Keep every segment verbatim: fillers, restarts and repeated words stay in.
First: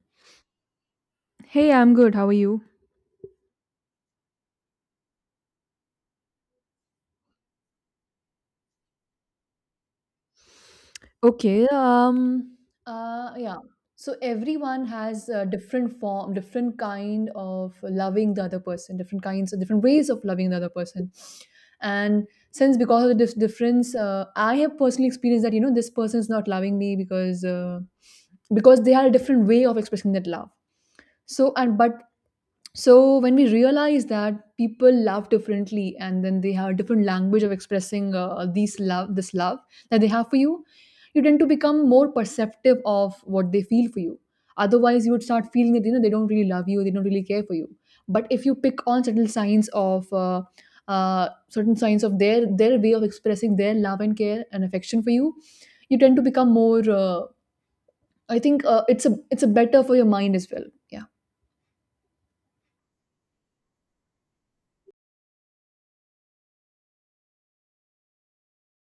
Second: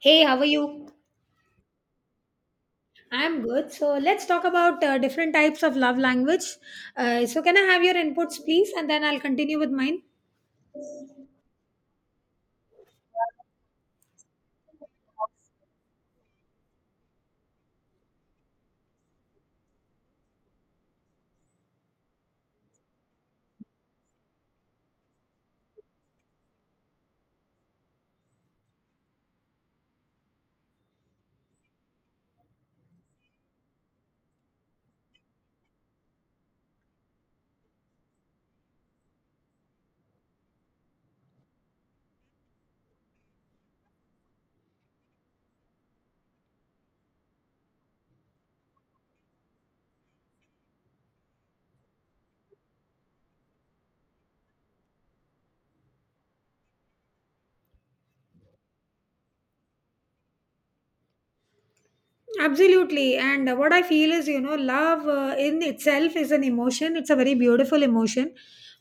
Hey, how are you? Hey, I'm good. How are you? I'm good. So let's talk about uh, different types of love language. Uh, so can I have your inputs, please, and then I'll continue with mine. Okay, um, uh, yeah. So everyone has a different form, different kind of loving the other person, different kinds of different ways of loving the other person. And since because of this difference, uh, I have personally experienced that you know this person is not loving me because uh, because they had a different way of expressing that love. So and but So when we realize that people love differently and then they have a different language of expressing uh, these love this love that they have for you, you tend to become more perceptive of what they feel for you. Otherwise, you would start feeling that you know they don't really love you, they don't really care for you. But if you pick on certain signs of uh, uh, certain signs of their their way of expressing their love and care and affection for you, you tend to become more. Uh, I think uh, it's a it's a better for your mind as well. Yeah. Absolutely. And uh, what I feel is, you know, love uh, in itself is an emotion. It's a very beautiful emotion.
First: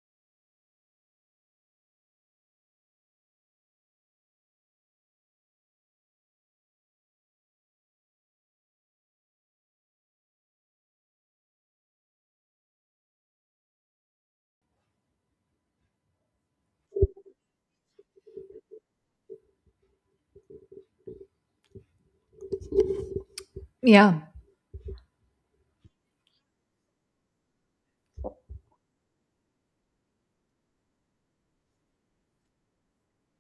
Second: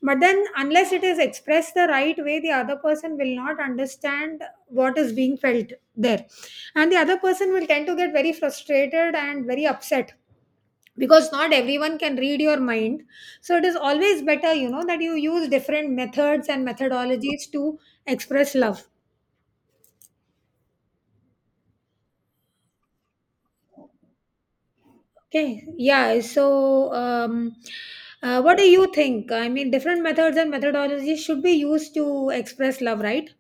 But then, unless it is expressed the right way, the other person will not understand what is being felt there. And the other person will tend to get very frustrated and very upset, because not everyone can read your mind, so it is always better, you know, that you use different methods and methodologies to express love. Yeah, Okay, yeah. So um uh, what do you think, I mean, different methods and methodologies should be used to express love, right?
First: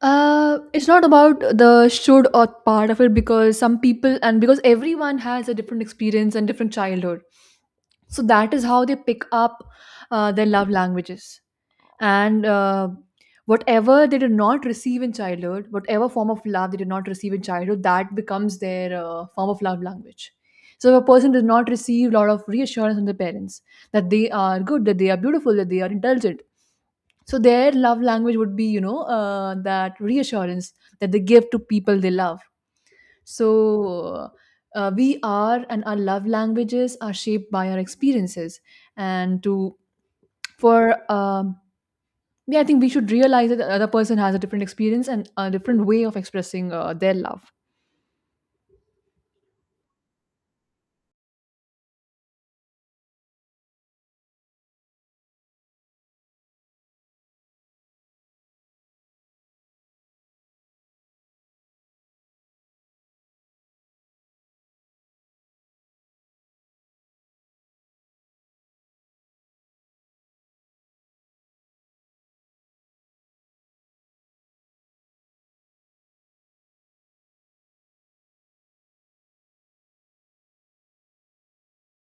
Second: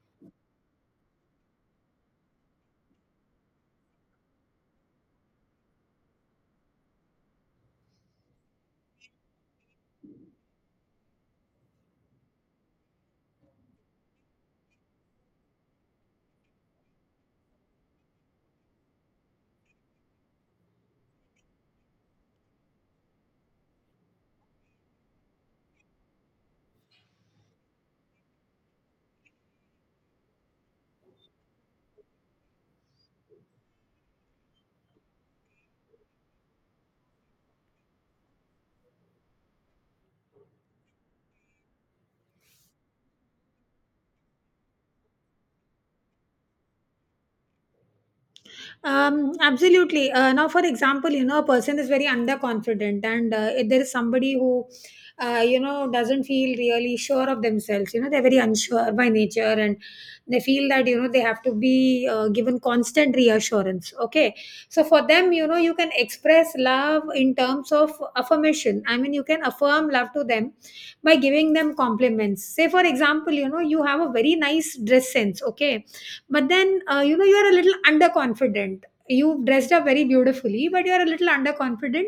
Uh, it's not about the should or part of it because some people and because everyone has a different experience and different childhood. So that is how they pick up uh, their love languages. And uh, whatever they did not receive in childhood, whatever form of love they did not receive in childhood, that becomes their uh, form of love language. So if a person does not receive a lot of reassurance from their parents that they are good, that they are beautiful, that they are intelligent, so their love language would be, you know, uh, that reassurance that they give to people they love. So uh, we are and our love languages are shaped by our experiences. And to for um, yeah, I think we should realize that the other person has a different experience and a different way of expressing uh, their love. Um, absolutely. Uh, now, for example, you know, a person is very underconfident, and uh, if there is somebody who, uh, you know, doesn't feel really sure of themselves, you know, they're very unsure by nature, and they feel that, you know, they have to be uh, given constant reassurance. Okay. So, for them, you know, you can express love in terms of affirmation. I mean, you can affirm love to them by giving them compliments. Say, for example, you know, you have a very nice dress sense. Okay, but then uh, you know, you are a little underconfident. You've dressed up very beautifully, but you're a little underconfident,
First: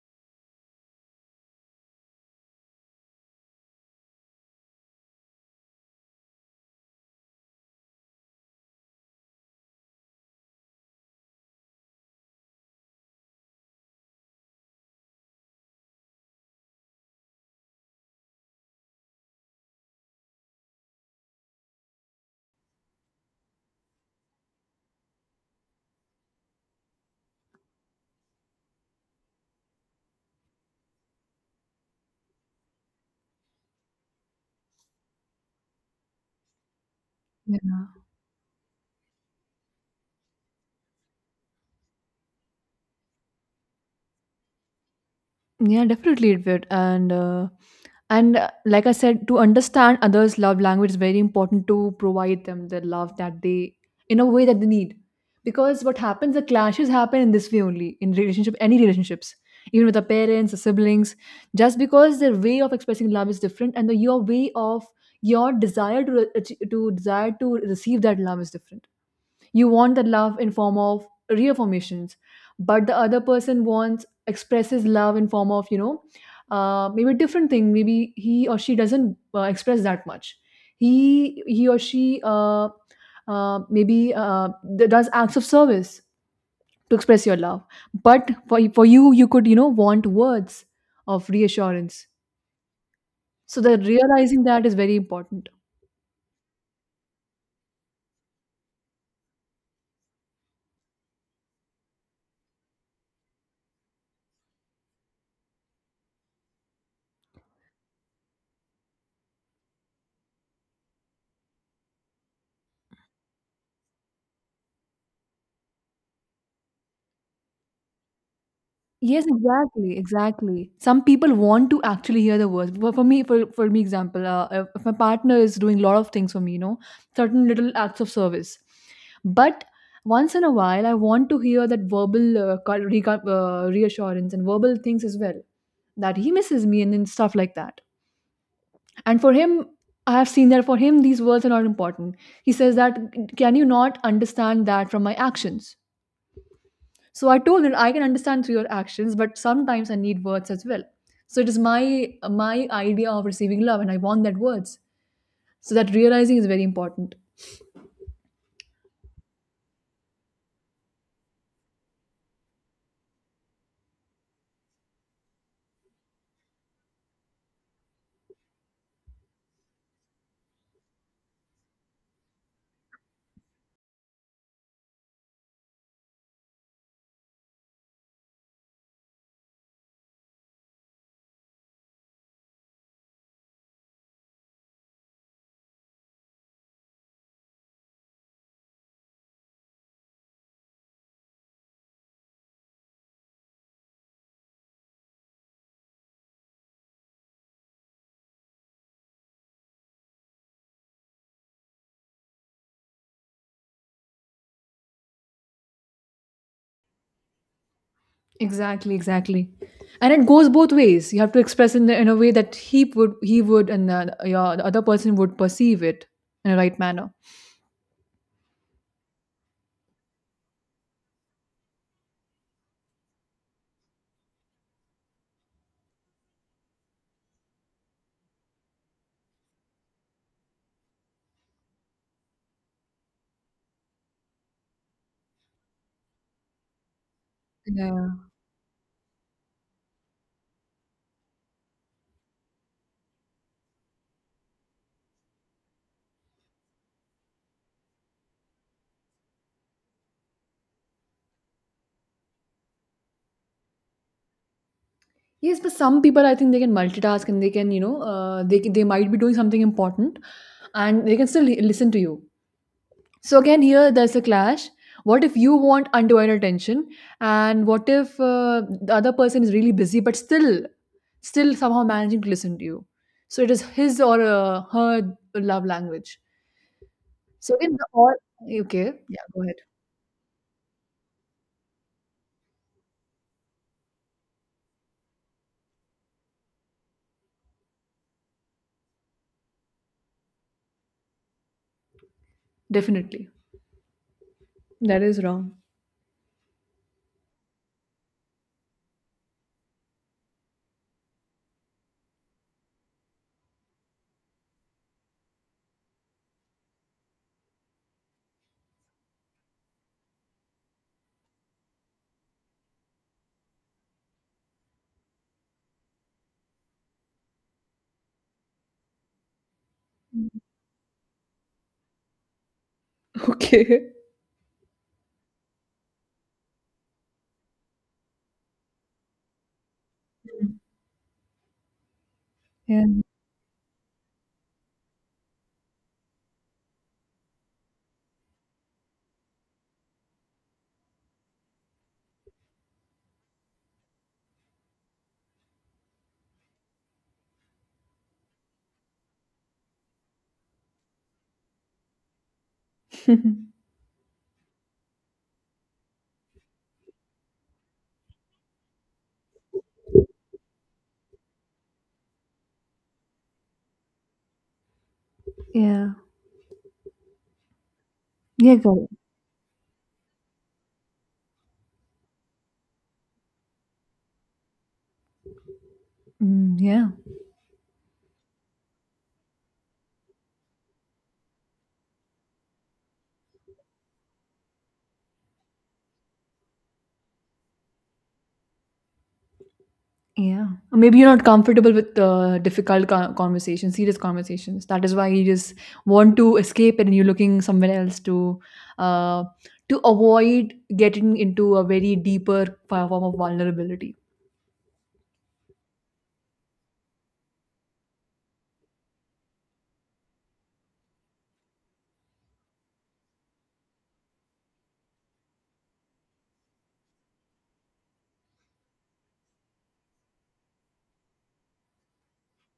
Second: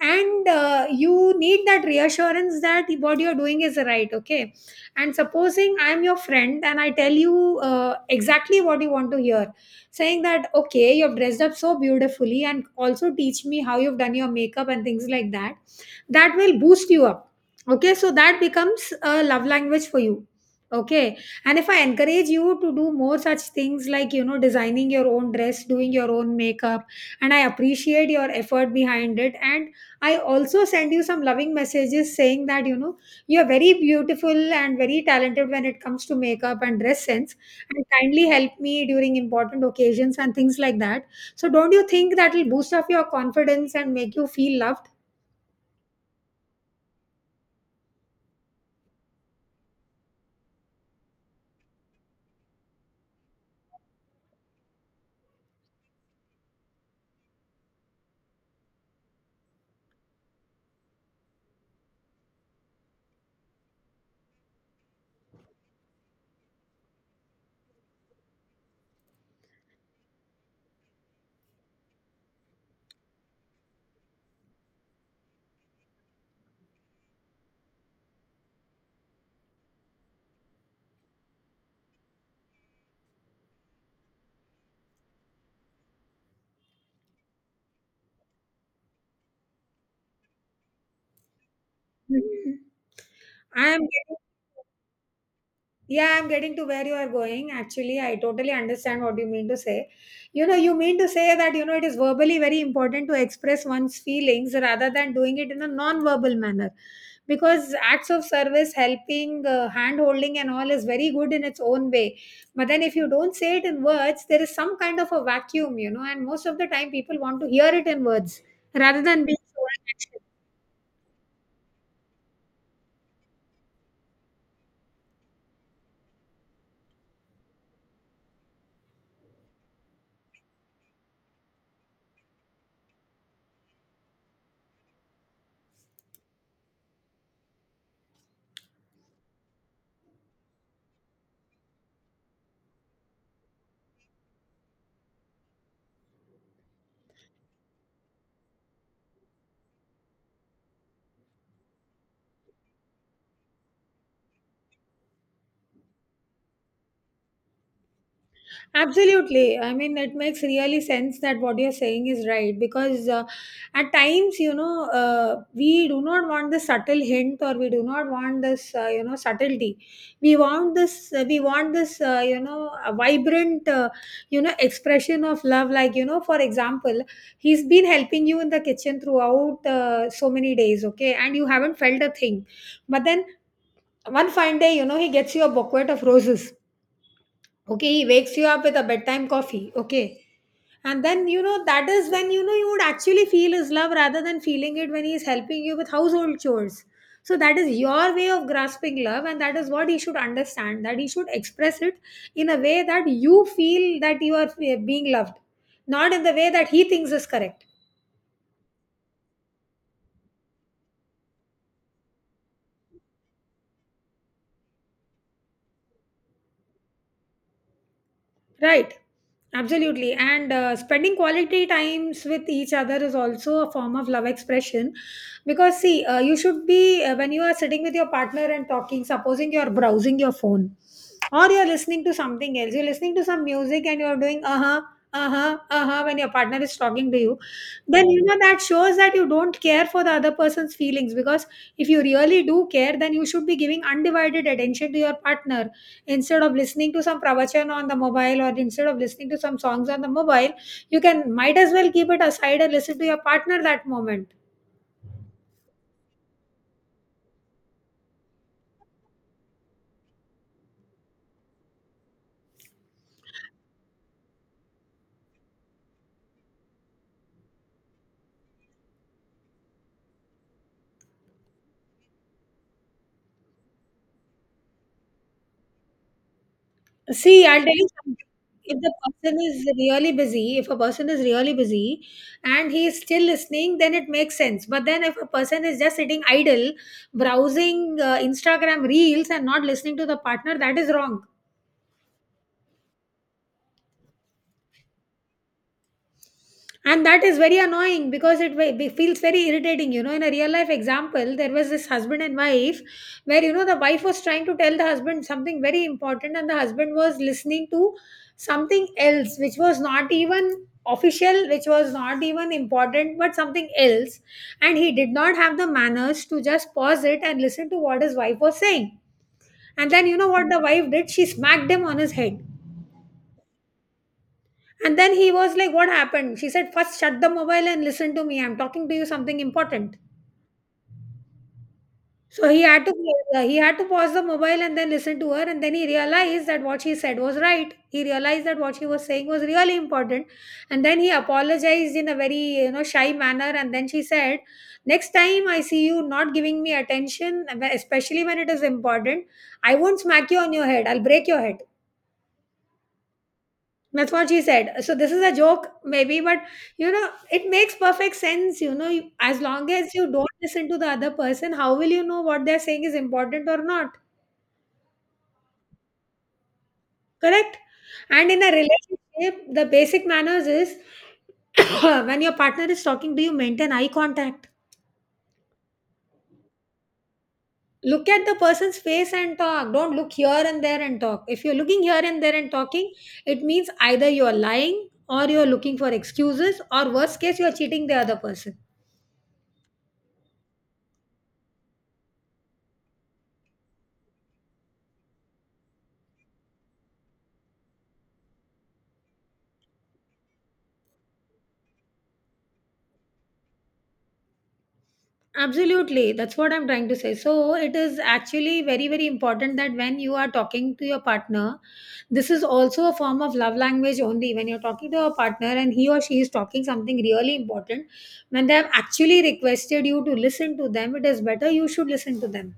and uh, you need that reassurance that what you're doing is right. Okay, and supposing I'm your friend and I tell you uh, exactly what you want to hear, saying that okay, you've dressed up so beautifully, and also teach me how you've done your makeup and things like that. That will boost you up. Okay, so that becomes a love language for you. Okay, and if I encourage you to do more such things like, you know, designing your own dress, doing your own makeup, and I appreciate your effort behind it. And I also send you some loving messages saying that, you know, you're very beautiful and very talented when it comes to makeup and dress sense, and kindly help me during important occasions and things like that. So, don't you think that will boost up your confidence and make you feel loved? Yeah, definitely it would. And uh, and uh, like I said, to understand others' love language is very important to provide them the love that they in a way that they need. Because what happens, the clashes happen in this way only in relationship, any relationships, even with the parents, the siblings, just because their way of expressing love is different and the, your way of your desire to re- ach- to desire to receive that love is different. You want the love in form of reaffirmations, but the other person wants expresses love in form of you know uh, maybe different thing. Maybe he or she doesn't uh, express that much. He he or she uh, uh, maybe uh, d- does acts of service to express your love, but for for you you could you know want words of reassurance. Mhm. So I the am realizing that is very important. Yeah, I'm getting to where you are going. Actually, I totally understand what you mean to say. You know, you mean to say that, you know, it is verbally very important to express one's feelings rather than doing it in a non verbal manner. Because acts of service, helping, uh, hand holding, and all is very good in its own way. But then if you don't say it in words, there is some kind of a vacuum, you know, and most of the time people want to hear it in words rather than Yes, being exactly, told. exactly. Some people want to actually hear the words. But for me, for for me, example, uh, if if my partner is doing a lot of things for me, you know, certain little acts of service. But once in a while, I want to hear that verbal uh, co- reco- uh, reassurance and verbal things as well. That he misses me and then stuff like that. And for him, I have seen that for him, these words are not important. He says that, can you not understand that from my actions? So I told him I can understand through your actions, but sometimes I need words as well. So it is my my idea of receiving love, and I want that words. So that realizing is very important. Absolutely. I mean, it makes really sense that what you're saying is right, because uh, at times, you know, uh, we do not want the subtle hint, or we do not want this, uh, you know, subtlety. We want this, uh, we want this, uh, you know, a vibrant, uh, you know, expression of love. Like, you know, for example, he's been helping you in the kitchen throughout uh, so many days, okay, and you haven't felt a thing. But then one fine day, you know, he gets you a bouquet of roses. Okay, he wakes you up with a bedtime coffee. Okay, and then, you know, that is when you know you would actually feel his love, rather than feeling it when he is helping you with household chores. So that is your way of grasping love, and that is what he should understand, that he should express it in a way that you feel that you are eh, being loved, not in the way that he thinks is correct. Exactly, exactly, and it goes both ways. You have to express in the, in a way that he would he would and uh, your the other person would perceive it in a right manner. Right, absolutely. And uh, spending quality times with each other is also a form of love expression. Because, see, uh, you should be, uh, when you are sitting with your partner and talking, supposing you are browsing your phone, or you're listening to something else, you're listening to some music, and you're doing uh huh, uh huh, uh huh when your partner is talking to you, then Yeah. you know that shows that you don't care for the other person's feelings, because if you really do care, then you should be giving undivided attention to your partner, instead of listening to some pravachan on the mobile, or instead of listening to some songs on the mobile. You can might as well keep it aside and listen to your partner that moment. Yes, but some people I think they can multitask and they can you know uh, they can, they might be doing something important, and they can still li- listen to you. So again, here there's a clash. What if you want undivided attention, and what if uh, the other person is really busy but still, still somehow managing to listen to you? So it is his or uh, her love language. See, So I'll again, tell the you all something. If the okay, yeah, person go ahead. is really busy, if a person is really busy and he is still listening, then it makes sense. But then if a person is just sitting idle, browsing uh, Instagram reels and not listening to the partner, that is wrong. Definitely. That is wrong. And that is very annoying, because it ve- be- feels very irritating. You know, in a real life example, there was this husband and wife, where, you know, the wife was trying to tell the husband something very important, and the husband was listening to something else, which was not even official, which was not even important, but something else. And he did not have the manners to just pause it and listen to what his wife was saying. And then, you know what the wife did? She smacked him on his head. Okay. And then he was like, "What happened?" She said, "First, shut the mobile and listen to me. I'm talking to you something important." Mm. So he had Yeah. to uh, he had to pause the mobile and then listen to her, and then he realized that what she said was right. He realized that what she was saying was really important. And then he apologized in a very, you know, shy manner, and then she said, "Next time I see you not giving me attention, especially when it is important, I won't smack you on your head. I'll break your head." That's what she said. So this is a joke, maybe, but, you know, it makes perfect sense. You know, You- as long as you don't listen to the other person, how will you know what they're saying is important or not? Yeah, Correct? And in a yeah, go. relationship, the basic manners is when your partner is talking, do you maintain eye contact? Mm, yeah. Look at the person's face and talk. Don't look here and there and talk. If you're looking here and there and talking, it means either you're lying, or you're looking for excuses, or worst case, you're cheating the other person. Yeah. Or maybe you're not comfortable with uh, difficult co- conversations, serious conversations. That is why you just want to escape it and you're looking somewhere else to uh, to avoid getting into a very deeper fo- form of vulnerability. Absolutely, that's what I'm trying to say. So, it is actually very, very important that when you are talking to your partner, this is also a form of love language only. When you're talking to your partner and he or she is talking something really important, when they have actually requested you to listen to them, it is better you should listen to them,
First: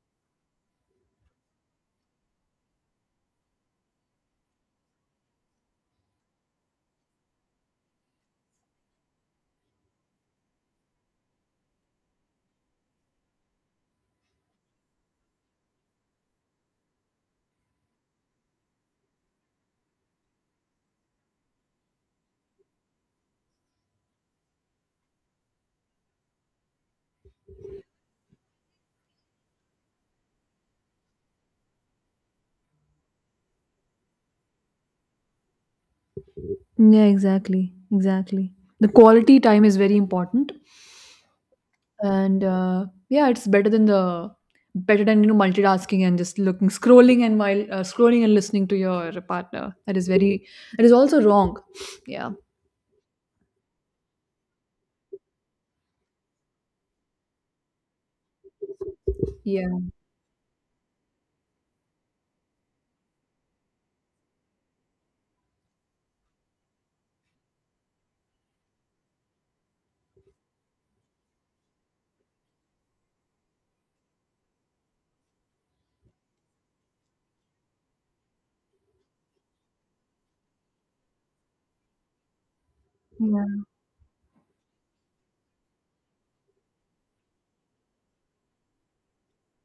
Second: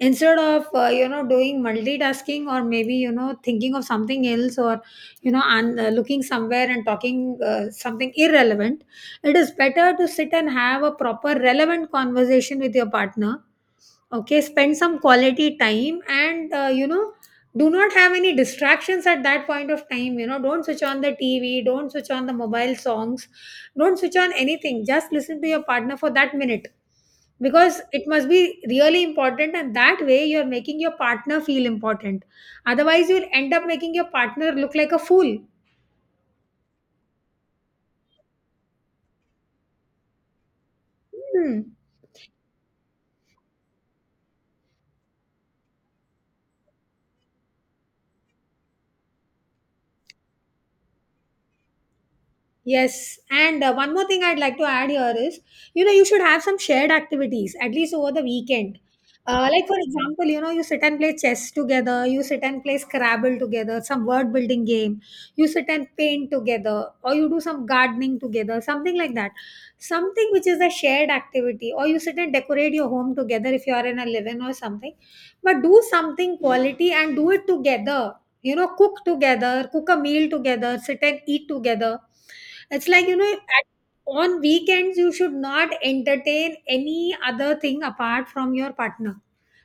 instead of uh, you know, doing multitasking, or maybe, you know, thinking of something else, or, you know, and uh, looking somewhere and talking uh, something irrelevant. It is better to sit and have a proper relevant conversation with your partner. Okay, spend some quality time, and uh, you know, do not have any distractions at that point of time. You know, don't switch on the T V, don't switch on the mobile songs, don't switch on anything. Just listen to your partner for that minute, because it must be really important, and that way you're making your partner feel important. Otherwise, you'll end up making your partner look like a fool. Yeah, exactly. Exactly. The quality time is very important. Hmm. And, uh, yeah, it's better than the better than, you know, multitasking and just looking scrolling and while uh, scrolling and listening to your partner. That is very that is also wrong. Yeah. Yes, and uh, one more thing I'd like to add here is, you know, you should have some shared activities at least over the weekend. Uh, like for Yeah. example, you know, you sit and play chess together, you sit and play Scrabble together, some word building game, you sit and paint together, or you do some gardening together, something like that. Something which is a shared activity, or you sit and decorate your home together if you are in a live-in or something. But do something quality and do it together, you know, cook together, cook a meal together, sit and eat together. It's like, you know, at, Yeah. on weekends, you should not entertain any other thing apart from your partner.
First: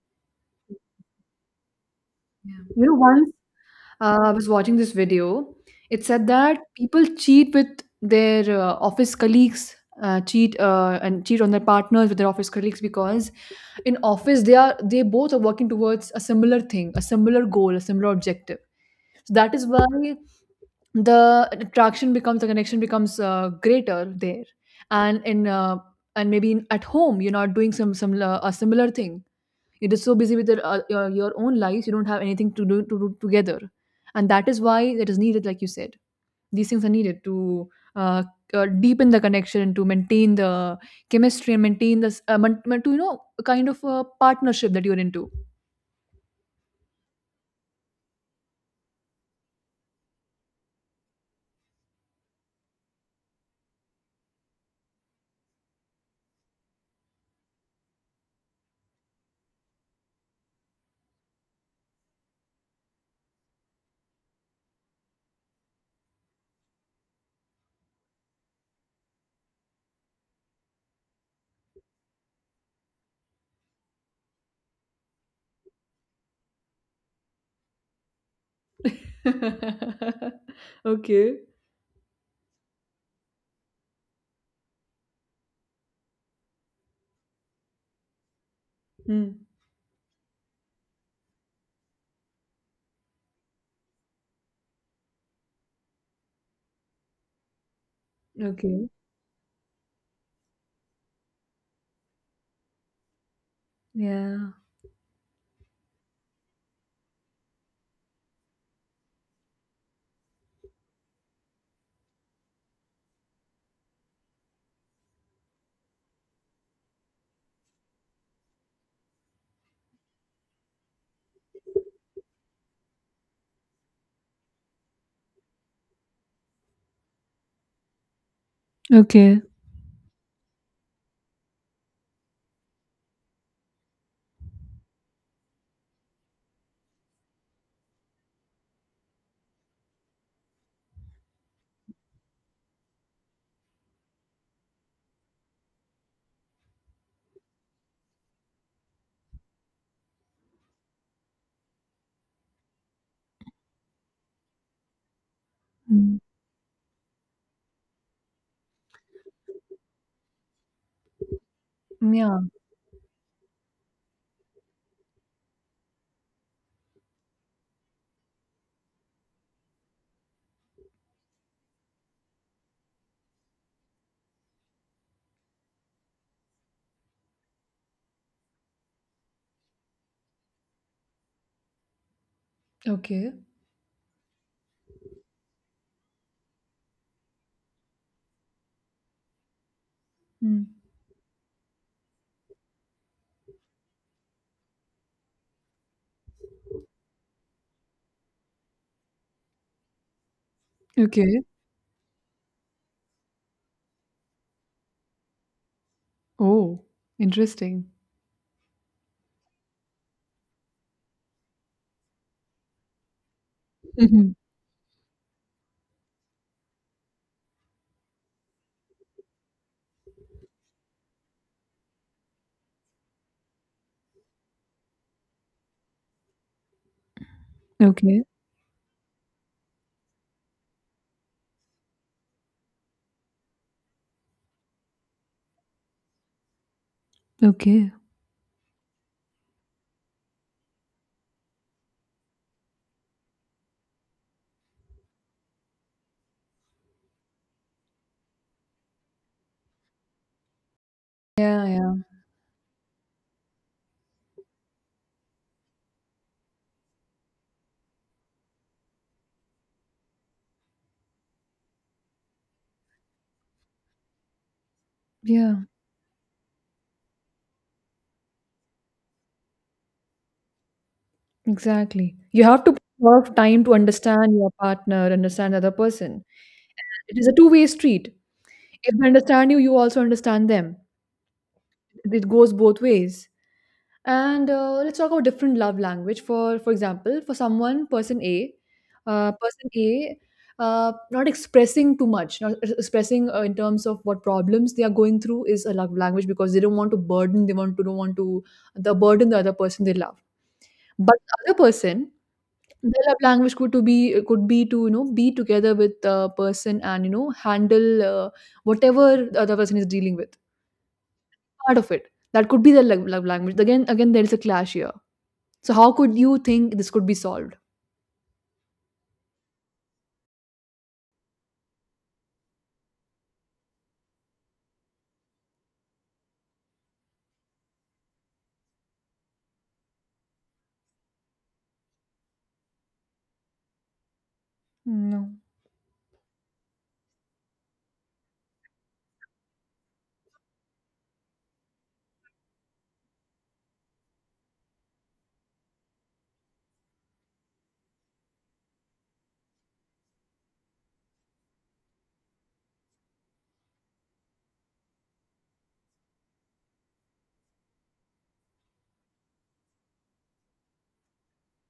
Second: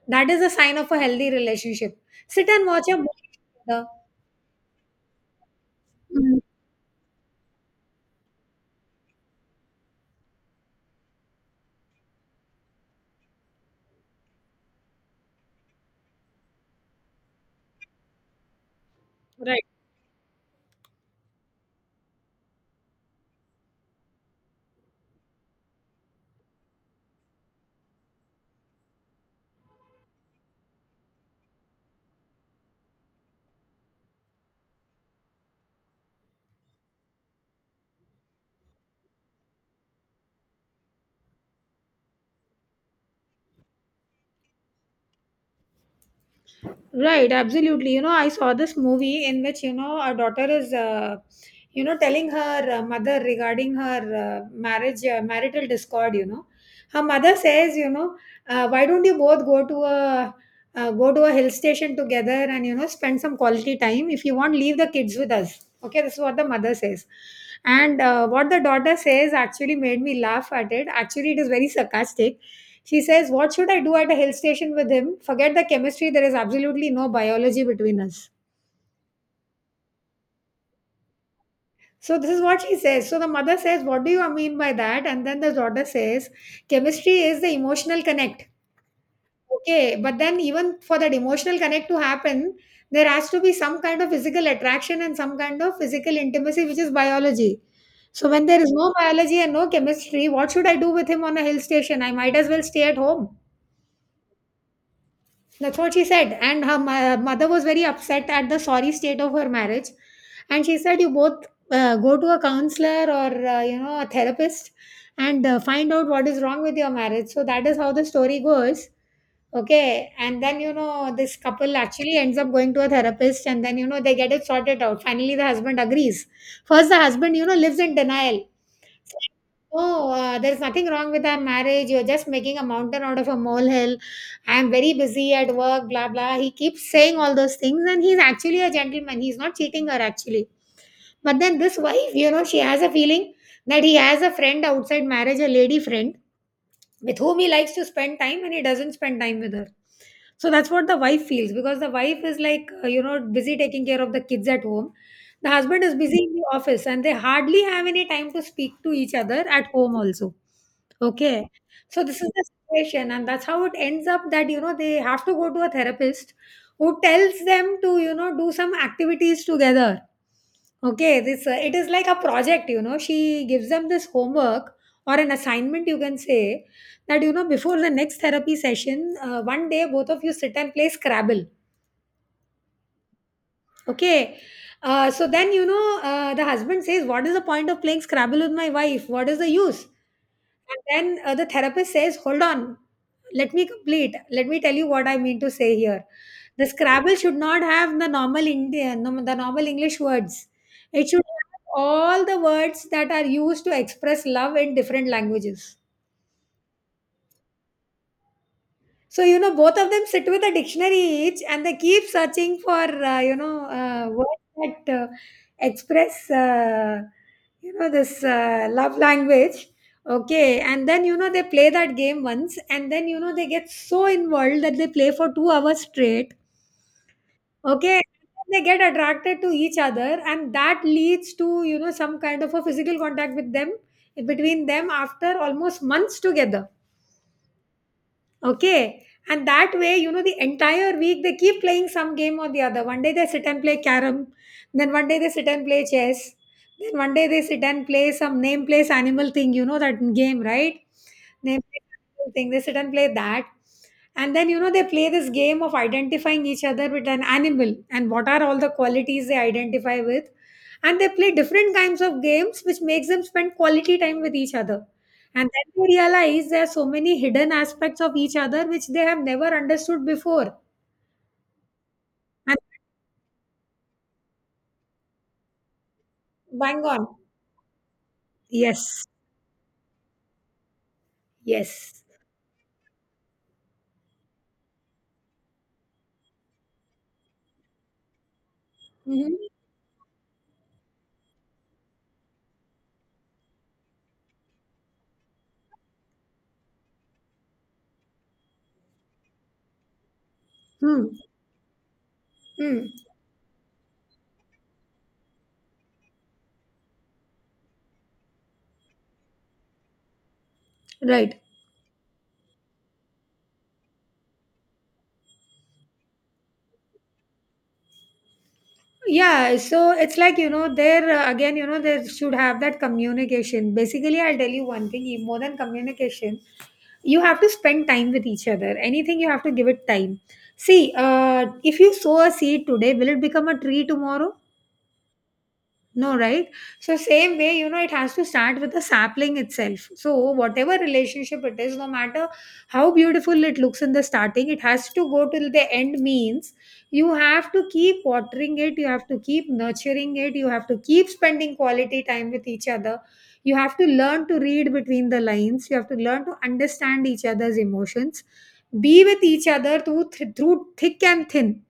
That is a sign of a healthy relationship. Sit Yeah. and watch You know, a movie once together. uh, I was watching this video, it said Mm. that people cheat with their uh, office colleagues, uh, cheat uh, and cheat on their partners with their office colleagues because in office they are they both are working towards a similar thing, a similar goal, a similar objective. So that is why the attraction becomes the connection becomes uh, greater there and in uh, and maybe in, at home you're not doing some some uh, a similar thing. You're just so busy with your, uh, your your own life. You don't have anything to do to do together, and that is why that is needed. Like you said, these things are needed to uh, uh, deepen the connection and to maintain the chemistry and maintain this uh, mon- mon- to you know a kind of a partnership that you're into. Right, absolutely. You know, I saw this movie in which, you know, our daughter is, uh, you know, telling her uh, mother regarding her uh, marriage, uh, marital discord, you know. Her mother says, you know, uh, why don't you both go to a uh, go to a hill station together, and you know, spend some quality time. If you want, leave the kids with us. Okay, this is what the mother says. And uh, what the daughter says actually made me laugh at it. Actually, it is very sarcastic. She says, "What should I do at a hill station with him? Forget the chemistry, there is absolutely no biology between us." Okay. So this is what she says. So the mother says, "What do you mean by that?" And then the daughter says, "Chemistry is the emotional connect. Hmm. Okay, but then even for that emotional connect to happen, there has to be some kind of physical attraction and some kind of physical intimacy, which is biology. So when there is Okay. no biology and no chemistry, what should I do with him on a hill station? I might as well stay at home." Yeah. That's what she said. And her mo- mother was very upset at the sorry state of her marriage. And she said, "You both uh, go to a counselor or, uh, you know, a therapist and uh, find out what is wrong with your marriage." So that is how the story goes. Okay. And then, you know, this couple actually ends up going to a therapist, and then, you know, they get it sorted out. Finally, the husband agrees. First, the husband, you know, lives in denial. Okay. Oh, uh, there's nothing wrong with our marriage. You're just making a mountain out of a molehill. I'm very busy at work, blah, blah. He keeps saying all those things, and he's actually a gentleman. He's not cheating her, actually. But then this wife, you know, she has a feeling that he has a friend outside marriage, a lady friend, with whom he likes to spend time, and he doesn't spend time with her. So that's what the wife feels, because the wife is like, uh, you know busy taking care of the kids at home. The husband is Mm. busy in the office, and they hardly have any time to speak to each other at home also. Okay, so this is Yeah. the situation, and that's how it ends up, that you know, they have to go to a therapist who tells them to, you know, do some activities together. Okay, this uh, it is like a project, you know. She gives them this homework, or an assignment you can say, that you know, before the next therapy session, uh, one day both of you sit and play Scrabble. Okay. Okay, uh, so then, you know, uh, the husband says, "What is the point of playing Scrabble with my wife? What is the use?" Mm. And then uh, the therapist says, "Hold on, let me complete, let me tell you what I mean to say here. The Scrabble should not have the normal Indian, the normal English words. It should Okay. have all the words that are used to express love in different languages." Oh, interesting. So, you know, both of them sit with a dictionary each, and they keep searching for, uh, you know, uh, Mhm. words that uh, express, uh, you know, this uh, love language. Okay. And then, you know, they play that game once, and then, you know, they get so involved that they play for two hours straight. Okay. Okay. They get attracted to each other, and that leads to, you know, some kind of a physical contact with them, between them, after almost months together. Okay. Okay. And that way, you know, the entire week they keep playing some game or the other. One day they sit and play carom, then one day they sit and play chess, then one day they sit and play some name place animal thing, you know, that game, right? Name Yeah, place yeah, animal thing. They sit and play that. And then, you know, they play this game of identifying each other with an animal, and what are all the qualities they identify with. And they play different kinds of games, which makes them spend quality time with each other. And yeah, then they realize there are so many hidden aspects of each other which they have never understood before. exactly. You And have to put a lot of time to understand your partner, understand the other person. bang on. It is a two-way street. If they Yes. understand you, you also understand them. Yes. It goes both ways. And uh, let's talk about different love language. For for example, for someone, person A, uh, Mm-hmm. person A, uh, not expressing too much, not ex- expressing uh, in terms of what problems they are going through is a love language because they don't want to burden, they want to don't want to the burden the other person they love. Mm. But the other person, Mm. their love language could to be could be to you know be together with the person and you know handle uh, whatever the other person is dealing with. Right. Part of it that could be their love love language. Again, again, there is a clash here, so how could you think this could be solved? Yeah. So it's like, you know, there uh, again, you know, there should have that communication. Basically, I'll tell you one thing, e- more than communication, you have to spend time with each other. Anything, you have to give it time. See, uh, if you sow a seed today, will it become a tree tomorrow? No. No, right? So, same way, you know, it has to start with the sapling itself. So whatever relationship it is, no matter how beautiful it looks in the starting, it has to go till the end. Means, you have to keep watering it, you have to keep nurturing it, you have to keep spending quality time with each other. You have to learn to read between the lines, you have to learn to understand each other's emotions, be with each other through, th- through thick and thin.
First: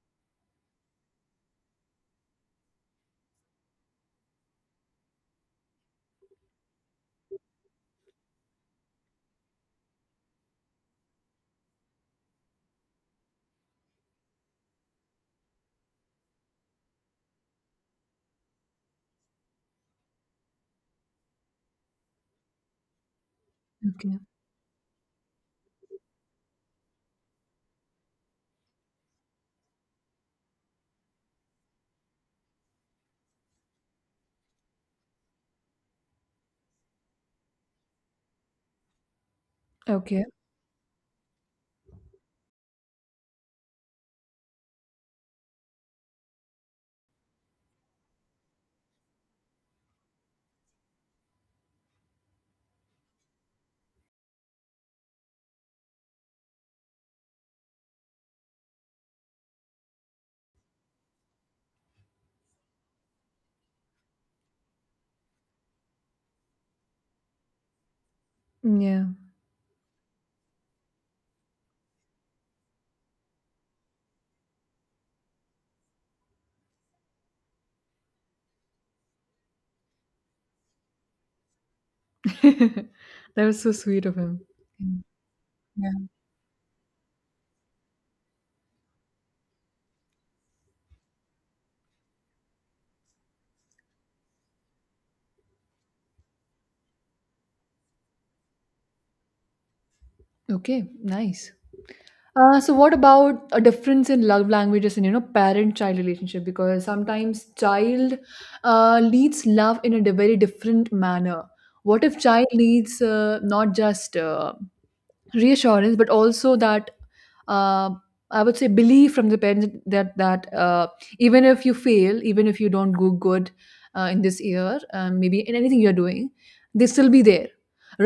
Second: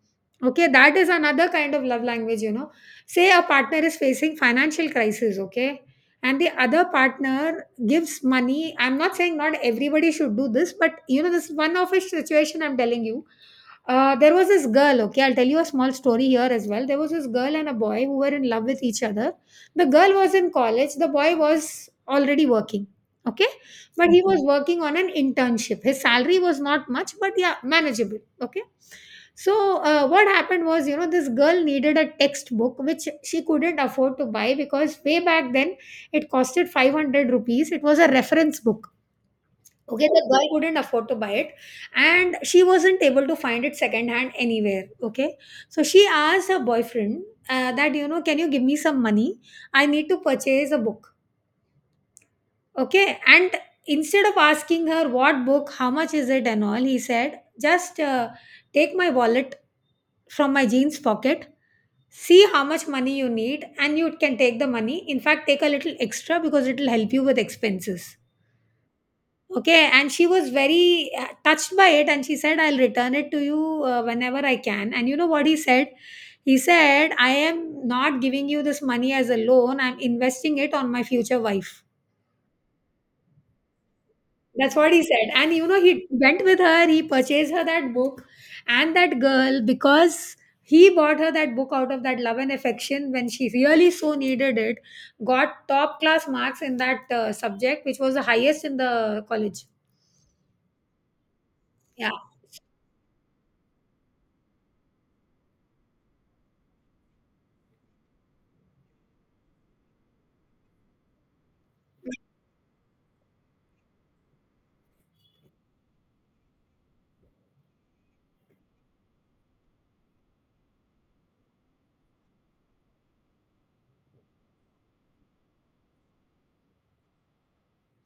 Okay, that is another kind of love language, you know. Say a partner is facing financial crisis, okay? And the other partner gives money. I'm not saying not everybody should do this, but you know, this is one of a situation I'm telling you. Uh, there was this girl, okay, I'll tell you a small story here as well. There was this girl and a boy who were in love with each other. The girl was in college, the boy was already working, okay? But Okay. he was okay, working on an internship. His salary was not much, but yeah, manageable, okay? So, uh, what happened was, you know, this girl needed a textbook which she couldn't afford to buy, because way back then it costed 500 rupees. It was a reference book. Okay, the Okay. girl couldn't afford to buy it, and she wasn't able to find it secondhand anywhere. Okay, so she asked her boyfriend, uh, that, you know, "Can you give me some money? I need to purchase a book." Okay, and instead of asking her what book, how much is it, and all, he said, just uh, take my wallet from my jeans pocket, see how much money you need, and you can take the money. In fact, take a little extra, because it will help you with expenses. Yeah. Okay, and she was very uh, touched by it, and she said, "I'll return it to you uh, whenever I can." And you know what he said? He said, "I am not giving you this money as a loan, I'm investing it on my future wife." That was so sweet of him. That's what Mm. he said. And you know, Yeah. he went with her, he purchased her that book. And that girl, because he bought her that book out of that love and affection when she really so needed it, got top class marks in that uh, subject, which was the highest in the college. Okay. Nice. Yeah. Uh, so what about a difference in love languages and you know parent-child relationship? Because sometimes child uh, leads love in a di- very different manner. What if child leads uh, not just uh, reassurance but also that uh, I would say belief from the parents that that uh, even if you fail, even if you don't go good uh, in this year, um, maybe in anything you're doing, they still be there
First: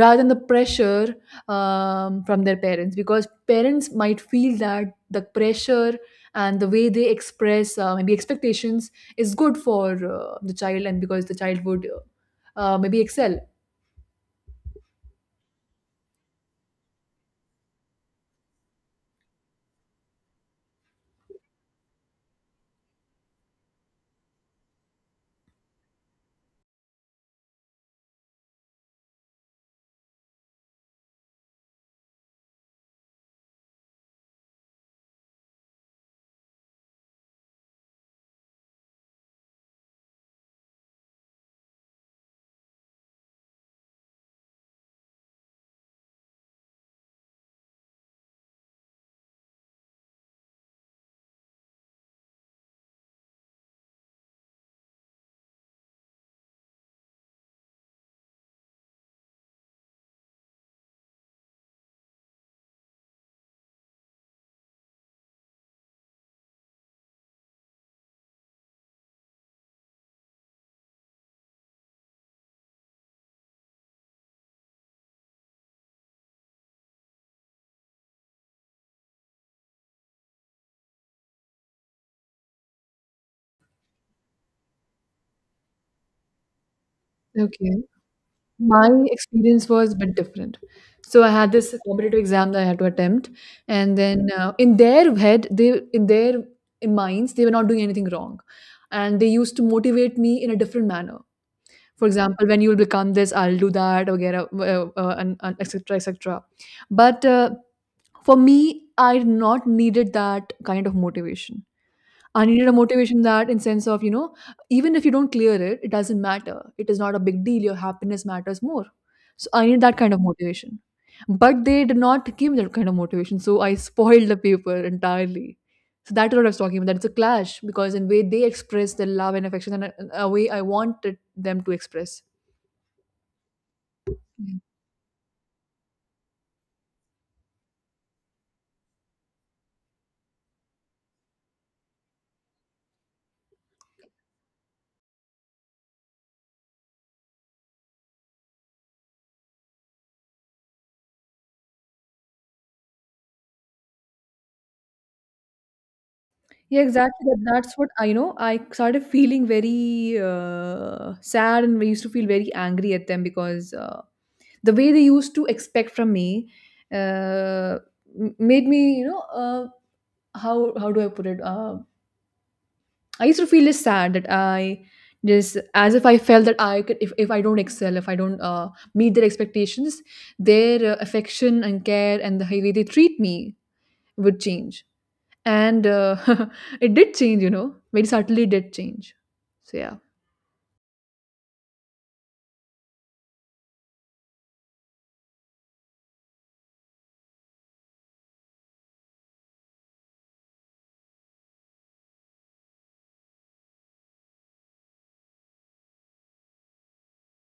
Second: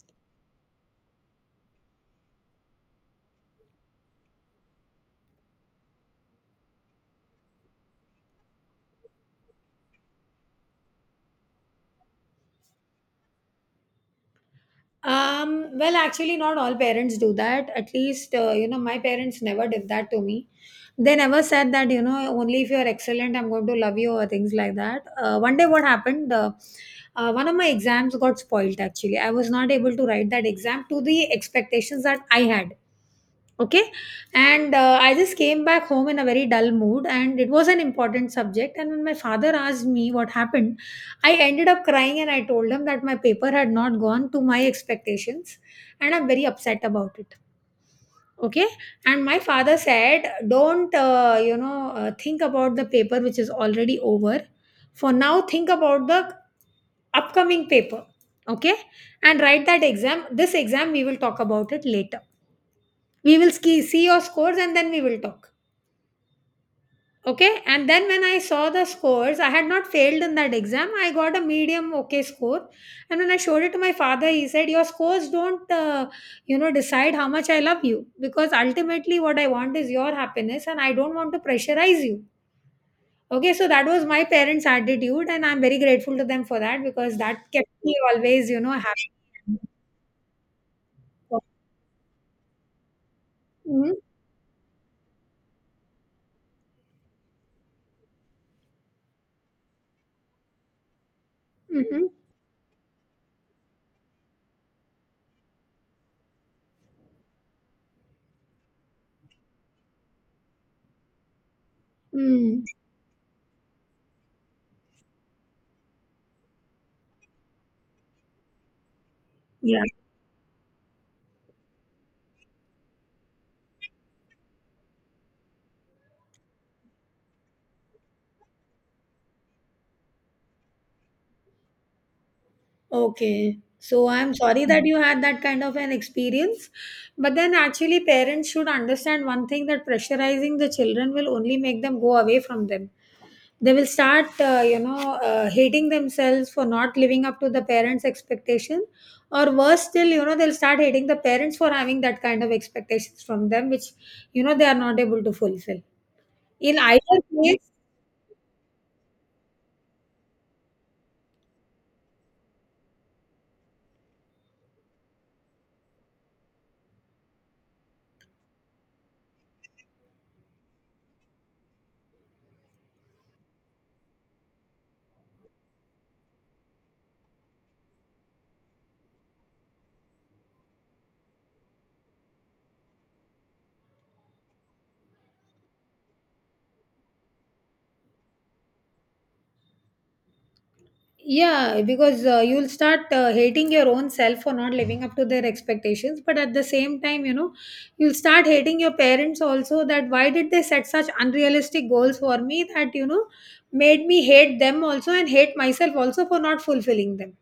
rather than the pressure um, from their parents, because parents might feel that the pressure and the way they express uh, maybe expectations is good for uh, the child and because the child would uh, uh, maybe excel. Um, well, actually, not all parents do that. At least, uh, you know, my parents never did that to me. They never said that, you know, only if you're excellent, I'm going to love you, or things like that. Uh, one day, what happened? Uh, uh, one of my exams got spoiled, actually. I was not able to write that exam to the expectations that I had. Okay, and uh, I just came back home in a very dull mood, and it was an important subject. And when my father asked me what happened, I ended up crying, and I told him that my paper had not gone to my expectations, and I'm very upset about it. Okay. And my father said, "Don't, uh, you know uh, think about the paper which is already over. For now, think about the upcoming paper. Okay, and write that exam. This exam we will talk about it later. We will ski- see your scores and then we will talk." Okay, and then when I saw the scores, I had not failed in that exam. I got a medium okay score. And when I showed it to my father, he said, "Your scores don't, uh, you know, decide how much I love you, because ultimately what I want is your happiness, and I don't want to pressurize you." Okay, so that was my parents' attitude, and I'm very grateful to them for that, because that kept Okay. me always, you know, My happy. experience was a bit different. So I had this competitive exam that I had to attempt, Mm-hmm, and then uh, in their head, they in their minds, they were not doing anything wrong, and they used to motivate me in a different manner. mm-hmm, For example, when you will become this, I'll do that, or get a, uh, uh, and, and et cetera et cetera. But uh, for me, I not needed that kind of motivation. I mm, needed a motivation that in sense of, you know, even if you don't clear it, it doesn't matter. It is not a big deal. Your happiness matters more. So I need yeah. that kind of motivation. But they did not give me that kind of motivation. So I spoiled the paper entirely. So that's what I was talking about. That it's a clash because in way they express their love and affection and a, a way I wanted them to express. Okay. So I'm Yeah. sorry that you had that kind of an experience. But then actually parents should understand one thing, that pressurizing the children will only make them go away from them. They will start, uh, you know, uh, hating themselves for not living up to the parents' expectation. Or worse still, you know, they'll start hating the parents for having that kind of expectations from them, which, you know, they are not able to fulfill. In Yeah, either exactly. That, case, That's what I you know. I started feeling very uh, sad, and we used to feel very angry at them because uh, the way they used to expect from me uh, m- made me, you know, uh, how how do I put it? Uh, I used to feel just sad that I just as if I felt that I could if, if I don't excel, if I don't uh, meet their expectations, their uh, affection and care and the way they treat me would change and uh, it did change, you know, very subtly did change. So yeah, yeah, because uh, you'll start uh, hating your own self for not living up to their expectations, but at the same time, you know, you'll start hating your parents also, that why did they set such unrealistic goals for me that, you know, made me hate them also and hate myself also for not fulfilling them.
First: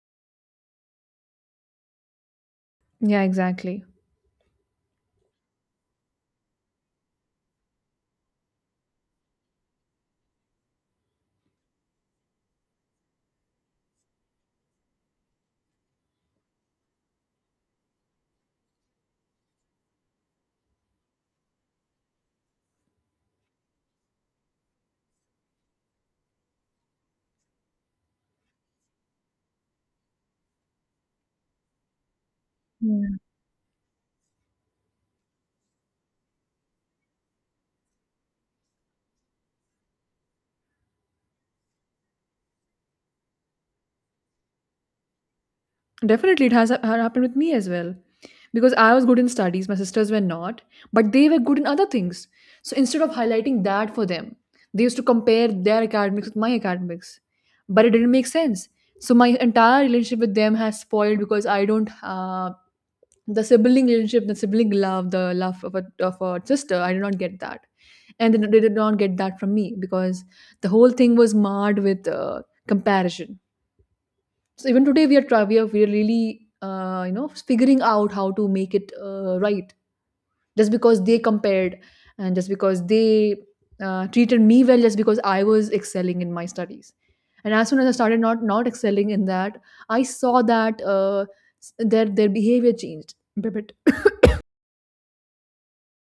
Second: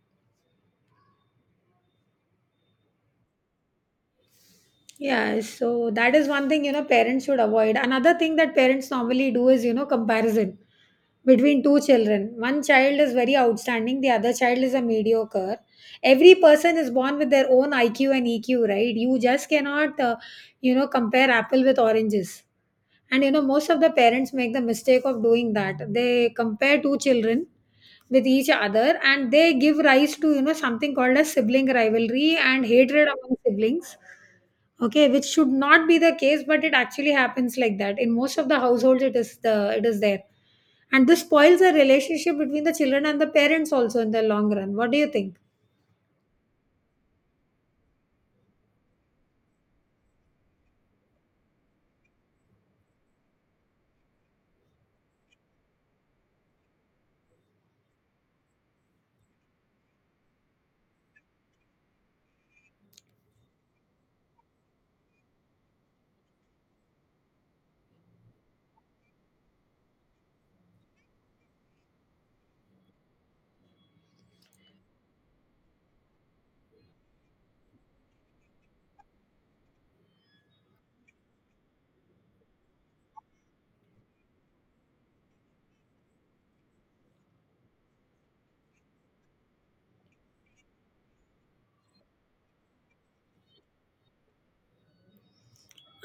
yeah, exactly. Yeah, so that is one thing, you know, parents should avoid. Another thing that parents normally do is, you know, comparison between two children. One child is very outstanding, the other child is a mediocre. Every person is born with their own I Q and E Q, right? You just cannot, uh, you know, compare apple with oranges. And, you know, most of the parents make the mistake of doing that. They compare two children with each other and they give rise to, you know, something called as sibling rivalry and hatred Yeah. among siblings. Okay, which should not be the case, but it actually happens like that. In most of the households, it is the it is there, and this spoils the relationship between the children and the parents also in the long run. What do you think? Definitely, it has ha- happened with me as well because I was good in studies, my sisters were not, but they were good in other things. So instead of highlighting that for them, they used to compare their academics with my academics, but it didn't make sense. So my entire relationship with them has spoiled because I don't uh, the sibling relationship, the sibling love, the love of a, of a sister, I did not get that. And they did not get that from me because the whole thing was marred with uh, comparison. So even today we are try- we are, we are really uh, you know figuring out how to make it uh, right. Just because they compared, and just because they uh, treated me well, just because I was excelling in my studies, and as soon as I started not not excelling in that, I saw that uh, s- their their behavior changed a bit.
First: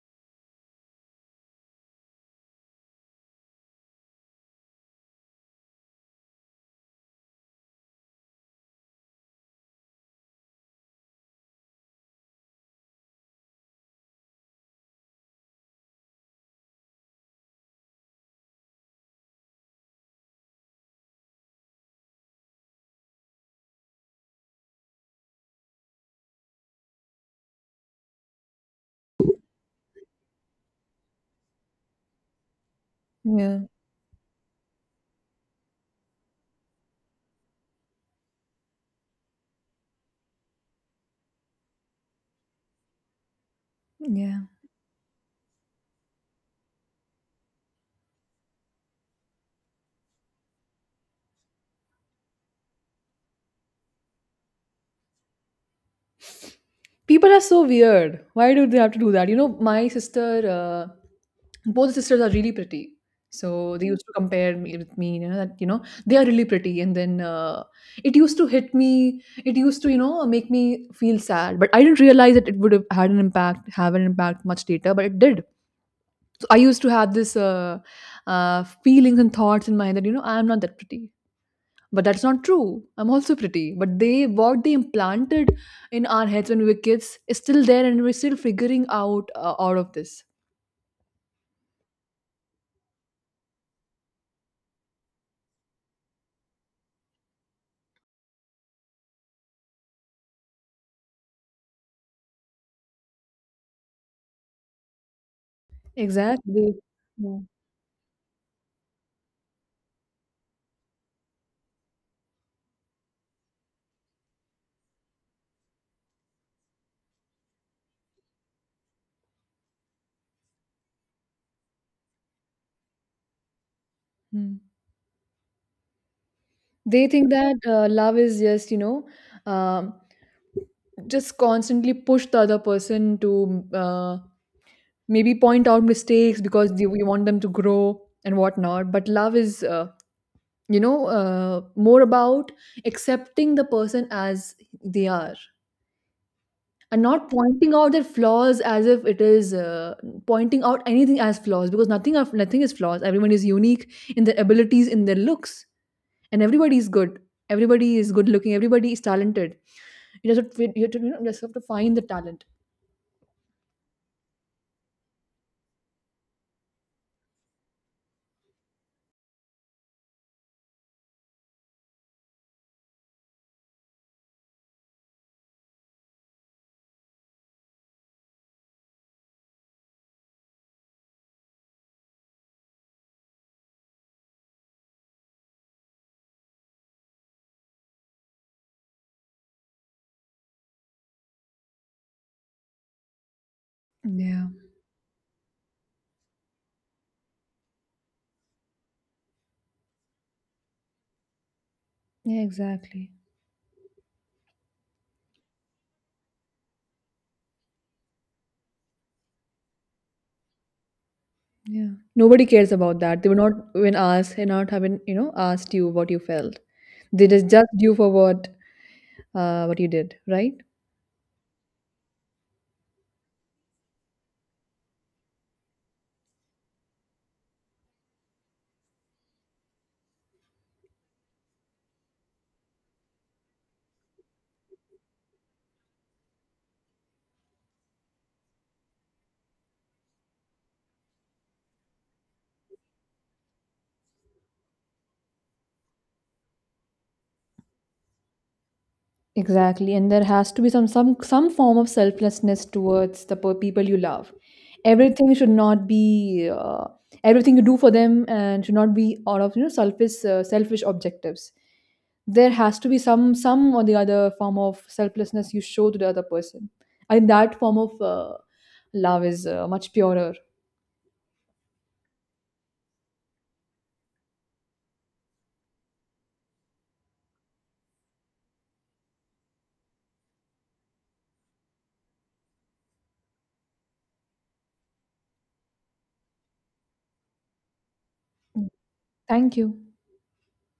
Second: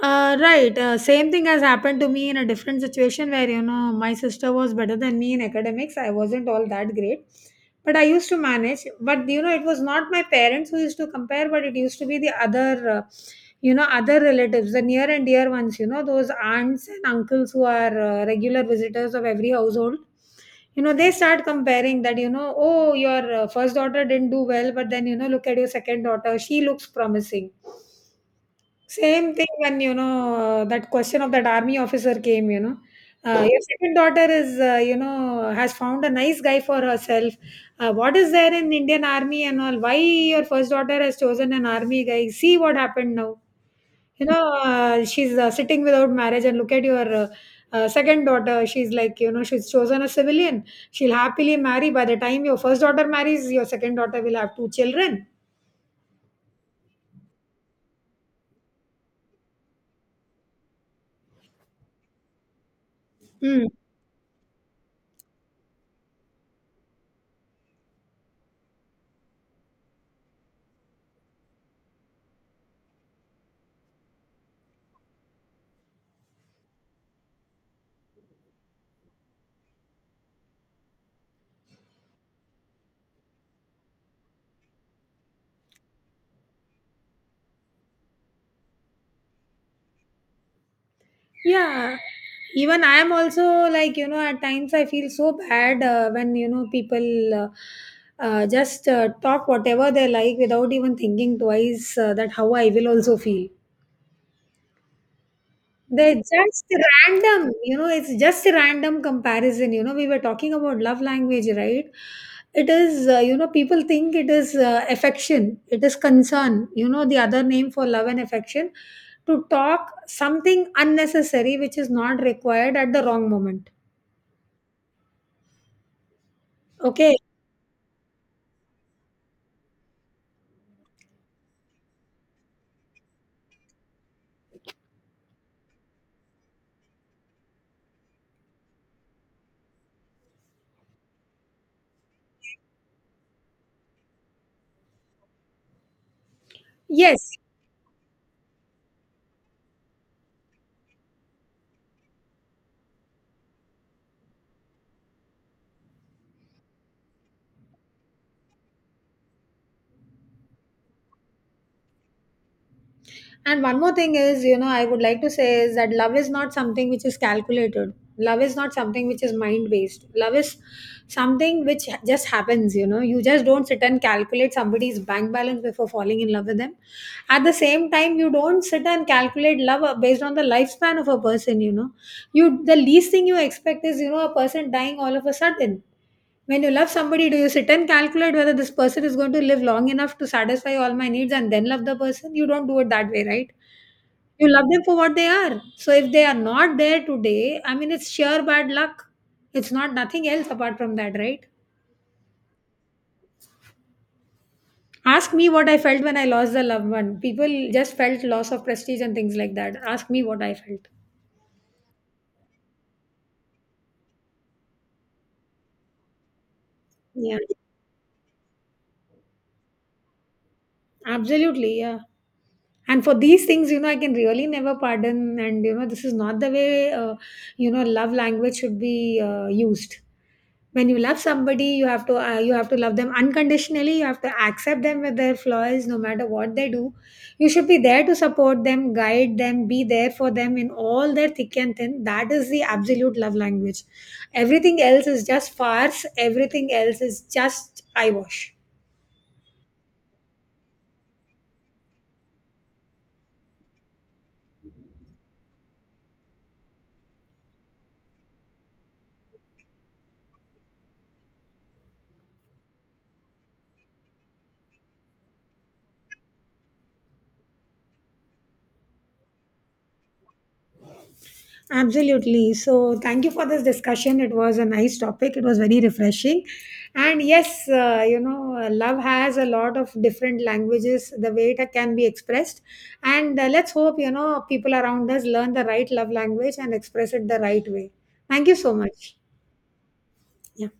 Uh, right. Uh, same thing has happened to me in a different situation where, you know, my sister was better than me in academics. I wasn't all that great, but I used to manage. But, you know, it was not my parents who used to compare, but it used to be the other, uh, you know, other relatives, the near and dear ones, you know, those aunts and uncles who are uh, regular visitors of every household. You know, they start comparing that, you know, oh, your uh, first daughter didn't do well, but then, you know, look at your second daughter. She looks promising. Same thing when, you know, that question of that army officer came, you know. Uh, your Yeah. second daughter is, uh, you know, has found a nice guy for herself. Uh, what is there in Indian army and all? Why your first daughter has chosen an army guy? See what happened now. You Yeah. know, uh, she's uh, sitting without marriage, and look at your uh, uh, second daughter. She's like, you know, she's chosen a civilian. She'll happily marry. By the time your first daughter marries, your second daughter will have two children. People are so weird. Why do they have to do that? You know, my sister, uh, both sisters are really pretty. Hmm. So they used to compare me with me, you know, that, you know, they are really pretty. And then uh, it used to hit me. It used to, you know, make me feel sad. But I didn't realize that it would have had an impact, have an impact much later, but it did. So I used to have this uh, uh, feelings and thoughts in my head that, you know, I am not that pretty. But that's not true. I'm also pretty. But they what they implanted in our heads when we were kids is still there, and we're still figuring out uh, all of this. Yeah, even I am also like, you know, at times I feel so bad uh, when, you know, people uh, uh, just uh, talk whatever they like without even thinking twice uh, that how I will also feel. They're just Exactly. Yeah. random, you know, it's just a random comparison. You know, we were talking about love language, right? It is, uh, you know, people think it is uh, affection, it is concern, you know, the other name for love and affection to talk something unnecessary which is not required at the wrong moment. Hmm. They Okay. think that uh, love is just, you know, um, just constantly push the other person to uh, maybe point out mistakes because they, we want them to grow and whatnot. But love is, uh, you know, uh, more about accepting the person as they are, and not Yes, pointing out their flaws as if it is uh, pointing out anything as flaws because nothing of nothing is flaws. Everyone is unique in their abilities, in their looks, and everybody is good, everybody is good looking, everybody is talented. You just have to, you have to, you know, just have to find the talent. and one more thing is, you know, I would like to say is that love is not something which is calculated. Love is not something which is mind based. Love is something which just happens, you know. You just don't sit and calculate somebody's bank balance before falling in love with them. At the same time, you don't sit and calculate love uh, based on the lifespan of a person, you know. You, the least thing you expect is, you know, a person dying all of a sudden. When you love somebody, do you sit and calculate whether this person is going to live long enough to satisfy all my needs and then love the person? You don't do it that way, right? Yeah, You love them for what they are. So if they are not there today, I mean, it's sheer bad luck. It's not nothing else apart from that, right? yeah, exactly. Ask me what I felt when I lost the loved one. People just felt loss of prestige and things like that. Ask me what I felt. Yeah, nobody cares about that. They were not, when asked and not having, you know, asked you what you felt, they Yeah, just judged you for what uh, what you did, right? absolutely. Yeah. And for these things, you know, I can really never pardon, and you know, this is not the way uh, you know love language should be uh, used. When you love somebody, you have to uh, you have to love them unconditionally. You have to accept them with their flaws no matter what they do. You should be there to support them, guide them, be there for them in all their thick and thin. That is the absolute love language. Everything else is just farce. Everything else is just eyewash. Exactly, and there has to be some some some form of selflessness towards the per- people you love. Everything should not be uh, everything you do for them, and should not be out of you know selfish uh, selfish objectives. There has to be some some or the other form of selflessness you show to the other person. I think that form of uh, love is uh, much purer. Absolutely. So, thank you for this discussion. It was a nice topic. It was very refreshing. And yes, uh, you know, uh, love has a lot of different languages, the way it can be expressed. And uh, let's hope, you know, people around us learn the right love language and express it the right way. Thank you so much. Thank you. Yeah.